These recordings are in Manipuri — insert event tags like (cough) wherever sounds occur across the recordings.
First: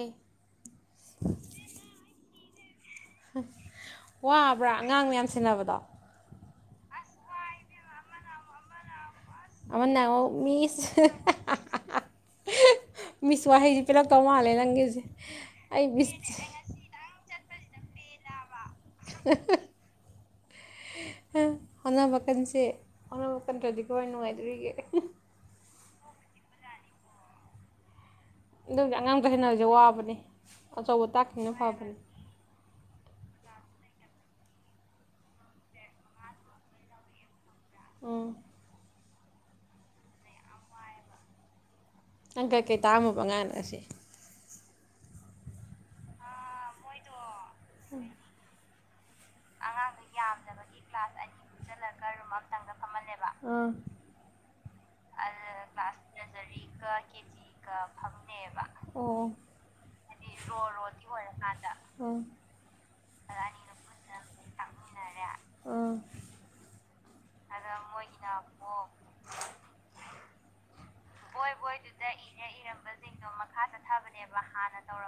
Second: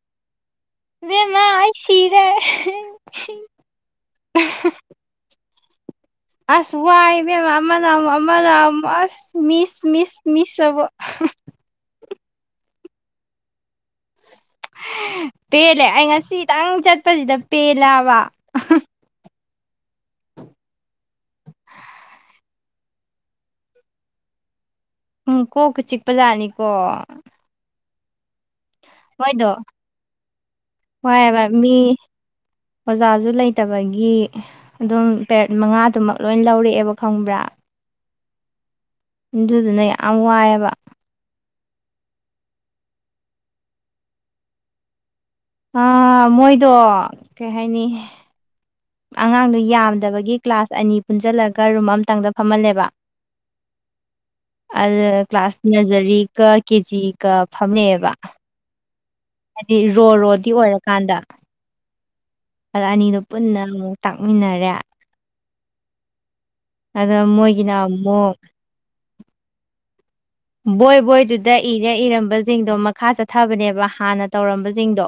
ꯑꯦ ꯃꯃ ꯁꯤꯔꯦ ꯋꯥꯕ꯭ꯔꯥ ꯑꯉꯥꯡ ꯃꯌꯥꯝ ꯁꯤꯦꯟꯅꯕꯗꯣ ꯑꯁ ꯋꯥꯏꯍꯤ ꯃꯦꯝ ꯃꯃꯅ ꯃꯃꯅꯝ ꯑꯁ ꯃꯤꯁ ꯑꯃꯅ ꯃꯤꯁ ꯑꯕꯨ ꯃꯤꯁ ꯃꯤꯆ ꯋꯥ ꯍ ꯄꯤꯂ ꯀꯧ ꯃꯥꯜꯂꯦ ꯅꯪꯒꯤꯁꯦ ꯑꯩ ꯄꯦꯂꯥꯋꯥ (inaudible) ꯍꯣꯅꯥꯕ ꯀꯟꯁꯦ ꯍꯅꯥ ꯀꯟꯗ꯭ꯔꯗꯤ ꯀꯃꯥꯏ ꯅꯨꯡꯉꯥꯏꯗꯣꯔꯤꯒꯦ ꯄꯖꯥꯅꯤꯀꯣ ꯑꯗꯨꯒ ꯑꯉꯥꯡ ꯀꯁꯟꯅ ꯍꯧꯁꯦ ꯋꯥꯕꯅꯤ ꯑꯆꯧꯕ ꯋꯥꯏꯑꯦꯕ ꯇꯥꯛꯀꯤꯅ ꯐꯕꯅꯦ ꯐꯠꯇꯕꯒꯤ ꯑꯗꯨꯝ ꯄꯦꯔꯠ ꯃꯉꯥꯗꯨꯃꯛ ꯂꯣꯏ ꯂꯧꯔꯛꯑꯦꯕ ꯈꯪꯕ꯭ꯔꯥ ꯎꯝ ꯑꯗꯨꯗꯨꯅ ꯌꯥꯝ ꯋꯥꯏꯑꯕ ꯑꯪꯀꯀꯩ ꯇꯥꯝꯃꯕ ꯉꯥꯡꯅꯁꯦ ꯑ ꯃꯣꯏꯗꯣ ꯀꯩ ꯍꯥꯏꯅꯤ ꯑꯉꯥꯡꯗꯨ ꯌꯥꯝꯗꯕꯒꯤ ꯀ꯭ꯂꯥꯁ ꯑꯅꯤ ꯄꯨꯟꯁꯤꯜꯂꯒ ꯔꯨꯝ ꯑꯃꯇꯪꯗ ꯐꯝꯍꯜꯂꯦꯕ ꯑꯥ ꯑꯗ ꯀ꯭ꯂꯥꯁ ꯅꯔꯖꯔꯤꯒ ꯀꯦ ꯖꯤꯒ ꯐꯝꯅꯩꯑꯕ ꯑꯣ ꯍꯥꯏꯗꯤ ꯔꯣ ꯔꯣꯗꯤ ꯑꯣꯏꯔꯀꯥꯟꯗ ꯑꯥ ꯑ ꯑꯅꯤꯗꯣ ꯄꯨꯟꯅ ꯑꯃꯨꯛ ꯇꯥꯛꯃꯤꯟꯅꯔꯦ ꯑꯥ ꯑꯗ ꯃꯣꯏꯒꯤꯅ ꯑꯃꯨꯛ ꯕꯣꯏ ꯕꯣꯏꯗꯨꯗ ꯏꯔ ꯏꯔꯝꯕꯁꯤꯡꯗꯣ ꯃꯈꯥ ꯆꯠꯊꯕꯅꯦꯕ ꯍꯥꯟꯅ ꯇꯧꯔꯝꯕꯁꯤꯡꯗꯣ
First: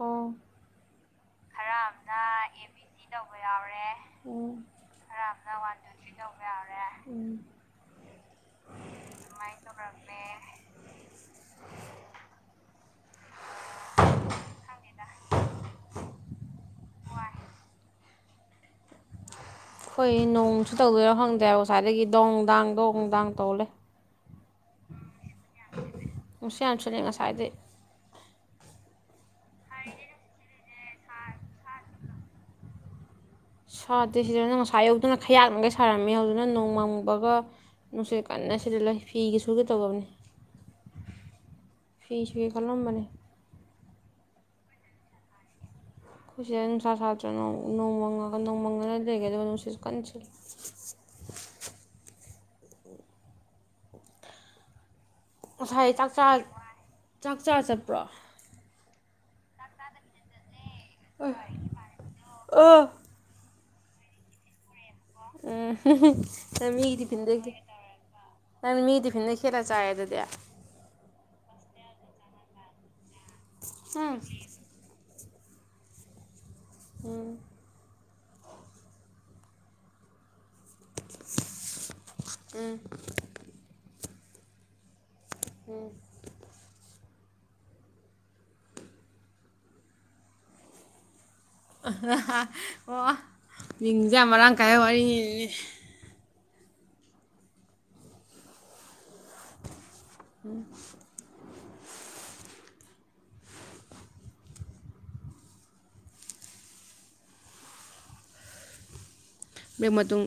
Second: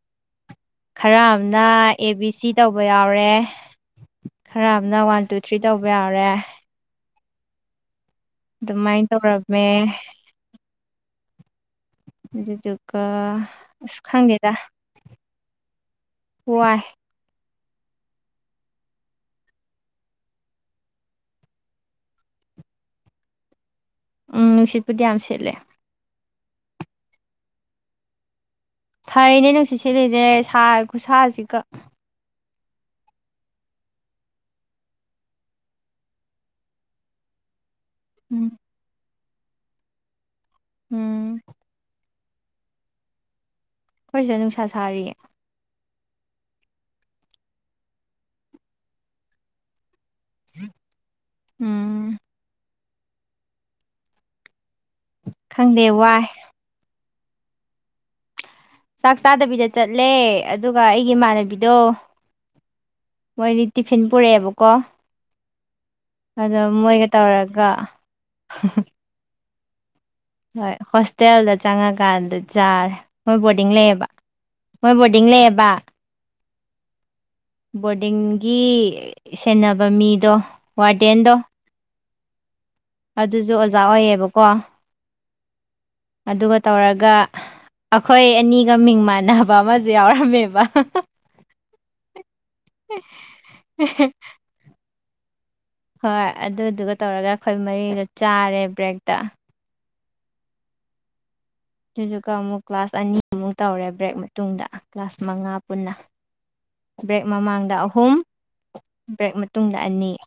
ꯑꯣ ꯈꯔ ꯑꯃꯅ ꯑꯦ ꯕꯤ ꯁꯤ ꯇꯧꯕ ꯌꯥꯎꯔꯦ ꯈꯔ ꯑꯃꯅ ꯋꯥꯟ ꯇꯨ ꯊ꯭ꯔꯤ ꯇꯧꯕ ꯌꯥꯎ ꯇꯧꯕ ꯌꯥꯎꯔꯦ ꯎꯝ ꯑꯗꯨꯃꯥꯏꯅ ꯇꯧꯔꯝꯃꯦ ꯑꯗꯨꯗꯨꯒ ꯑꯁ ꯈꯪꯗꯦꯗ ꯋꯥꯏ ꯍꯣꯏ ꯅꯣꯡ ꯅꯨꯡꯁꯤꯠ ꯇꯧꯗꯣꯏꯔ ꯈꯪꯗꯦꯕ ꯉꯁꯥꯏꯗꯒꯤ ꯗꯣꯡ ꯗꯥꯡ ꯗꯣꯡꯗꯥꯡ ꯇꯧꯂꯩ ꯎꯝ ꯅꯨꯡꯁꯤꯠꯄꯨꯗꯤ ꯌꯥꯝ ꯁꯤꯠꯂꯦ ꯅꯨꯡꯁꯤꯠ ꯌꯥꯝ ꯁꯤꯟꯂꯤ ꯉꯁꯥꯏꯗꯩ ꯐꯔꯤꯅꯦ ꯅꯨꯡꯁꯤꯠ ꯁꯦꯠꯂꯤꯁꯦ ꯁꯥꯏ ꯈꯨꯠꯁꯥꯁꯤꯒ ꯁꯥꯗꯦ ꯁꯤꯗꯅ ꯉꯁꯥꯏ ꯑꯌꯨꯛꯗꯅ ꯈꯌꯥꯛꯅꯈꯩ ꯁꯥꯔꯝꯃꯦ ꯍꯧꯖꯤꯛꯅ ꯅꯣꯡꯃꯪꯕꯒ ꯅꯨꯡꯁꯤ ꯎꯝ ꯀꯟꯅ ꯁꯤꯠꯂ ꯂꯩ ꯐꯤꯒꯤ ꯁꯨꯒꯦ ꯇꯧꯕꯅꯤ ꯎꯝ ꯐꯤ ꯁꯨꯒꯦ ꯈꯜꯂꯝꯕꯅꯦ ꯈꯣꯏꯁꯤꯗ ꯅꯨꯡꯁꯥ ꯁꯥꯔꯤꯌꯦ ꯑꯩꯈꯣꯏ ꯁꯤꯗ ꯅꯨꯡꯁꯥ ꯁꯥꯗ꯭ꯔꯦ ꯅꯣꯡꯃꯪꯉꯒ ꯅꯣꯡꯃꯪꯉꯒ ꯂꯩꯒꯦ ꯅꯨꯡꯁꯤꯠꯁ ꯀꯟ ꯎꯝ ꯉꯁꯥꯏ ꯈꯪꯗꯦ ꯋꯥꯏ ꯆꯥꯛꯆꯥ ꯆꯥꯛꯆꯥꯥꯔ ꯆꯠꯄ꯭ꯔꯣ ꯆꯥꯛ ꯆꯥꯗꯕꯤꯗ ꯆꯠꯂꯦ ꯑꯗꯨꯒ ꯑꯩꯒꯤ ꯏꯃꯥꯟꯅꯕꯤꯗꯣ ꯑꯥ ꯃꯣꯏꯗꯤ ꯇꯤꯐꯤꯟ ꯄꯨꯔꯛꯑꯦꯕꯀꯣ ꯎꯝ ꯑꯗꯣ ꯅꯪ ꯃꯤꯒꯤ ꯃꯣꯏꯒ ꯇꯤꯐꯤꯟꯗꯒꯤ ꯇꯧꯔꯒ ꯅꯪꯗꯤ ꯃꯤꯒꯤ ꯐꯤꯟꯗꯒꯤ ꯈꯦꯠꯂ ꯆꯥꯔꯦ ꯑꯗꯨꯗꯤ ꯍꯣꯏ ꯍꯣꯁꯇꯦꯜꯗ ꯆꯪꯉꯀꯥꯟꯗ ꯆꯥꯔꯦ ꯃꯣꯏ ꯕꯣꫪꯗꯤꯡ ꯂꯩꯌꯦꯕ ꯎꯝ ꯃꯣꯏ ꯕꯣꫪꯗꯤꯡ ꯄꯤꯡ ꯂꯩꯔꯕ ꯎꯝ ꯕꯣꯔꯗꯤꯡꯒꯤ ꯁꯦꯟꯅꯕ ꯃꯤꯗꯣ ꯋꯥꫪꯗꯦꯟꯗꯣ ꯑꯗꯨꯁꯨ ꯑꯣꯖꯥ ꯑꯣꯏꯌꯦꯕꯀꯣ ꯎꯝ ꯑꯗꯨꯒ ꯇꯧꯔꯒ ꯑꯩꯈꯣꯏ ꯑꯅꯤꯒ ꯃꯤꯡ ꯃꯥꯟꯅꯕ ꯑꯃꯁꯨ ꯌꯥꯎꯔꯝꯃꯦꯕ ꯑꯣ ꯌꯦꯡꯖꯦ ꯃꯔꯥꯡ ꯀꯥꯏ ꯋꯥꯔꯤꯅꯤ ꯍꯣꯏ ꯑꯗꯨꯗꯨꯒ ꯇꯧꯔꯒ ꯑꯩꯈꯣꯏ ꯃꯔꯤꯗ ꯆꯥꯔꯦ ꯕ꯭ꯔꯦꯛꯇ ꯎꯝ ꯑꯗꯨꯗꯨꯒ ꯑꯃꯨꯛ ꯀ꯭ꯂꯥꯁ ꯑꯅꯤꯃꯨꯛ ꯇꯧꯔꯦ ꯕ꯭ꯔꯦꯛ ꯃꯇꯨꯡꯗ ꯀ꯭ꯂꯥꯁ ꯃꯉꯥ ꯄꯨꯟꯅ ꯕ꯭ꯔꯦꯛ ꯃꯃꯥꯡꯗ ꯑꯍꯨꯝ ꯕ꯭ꯔꯦꯛ ꯃꯇꯨꯡꯗ ꯕ꯭ꯔꯦꯛ ꯑꯅꯤ ꯃꯇꯨꯡ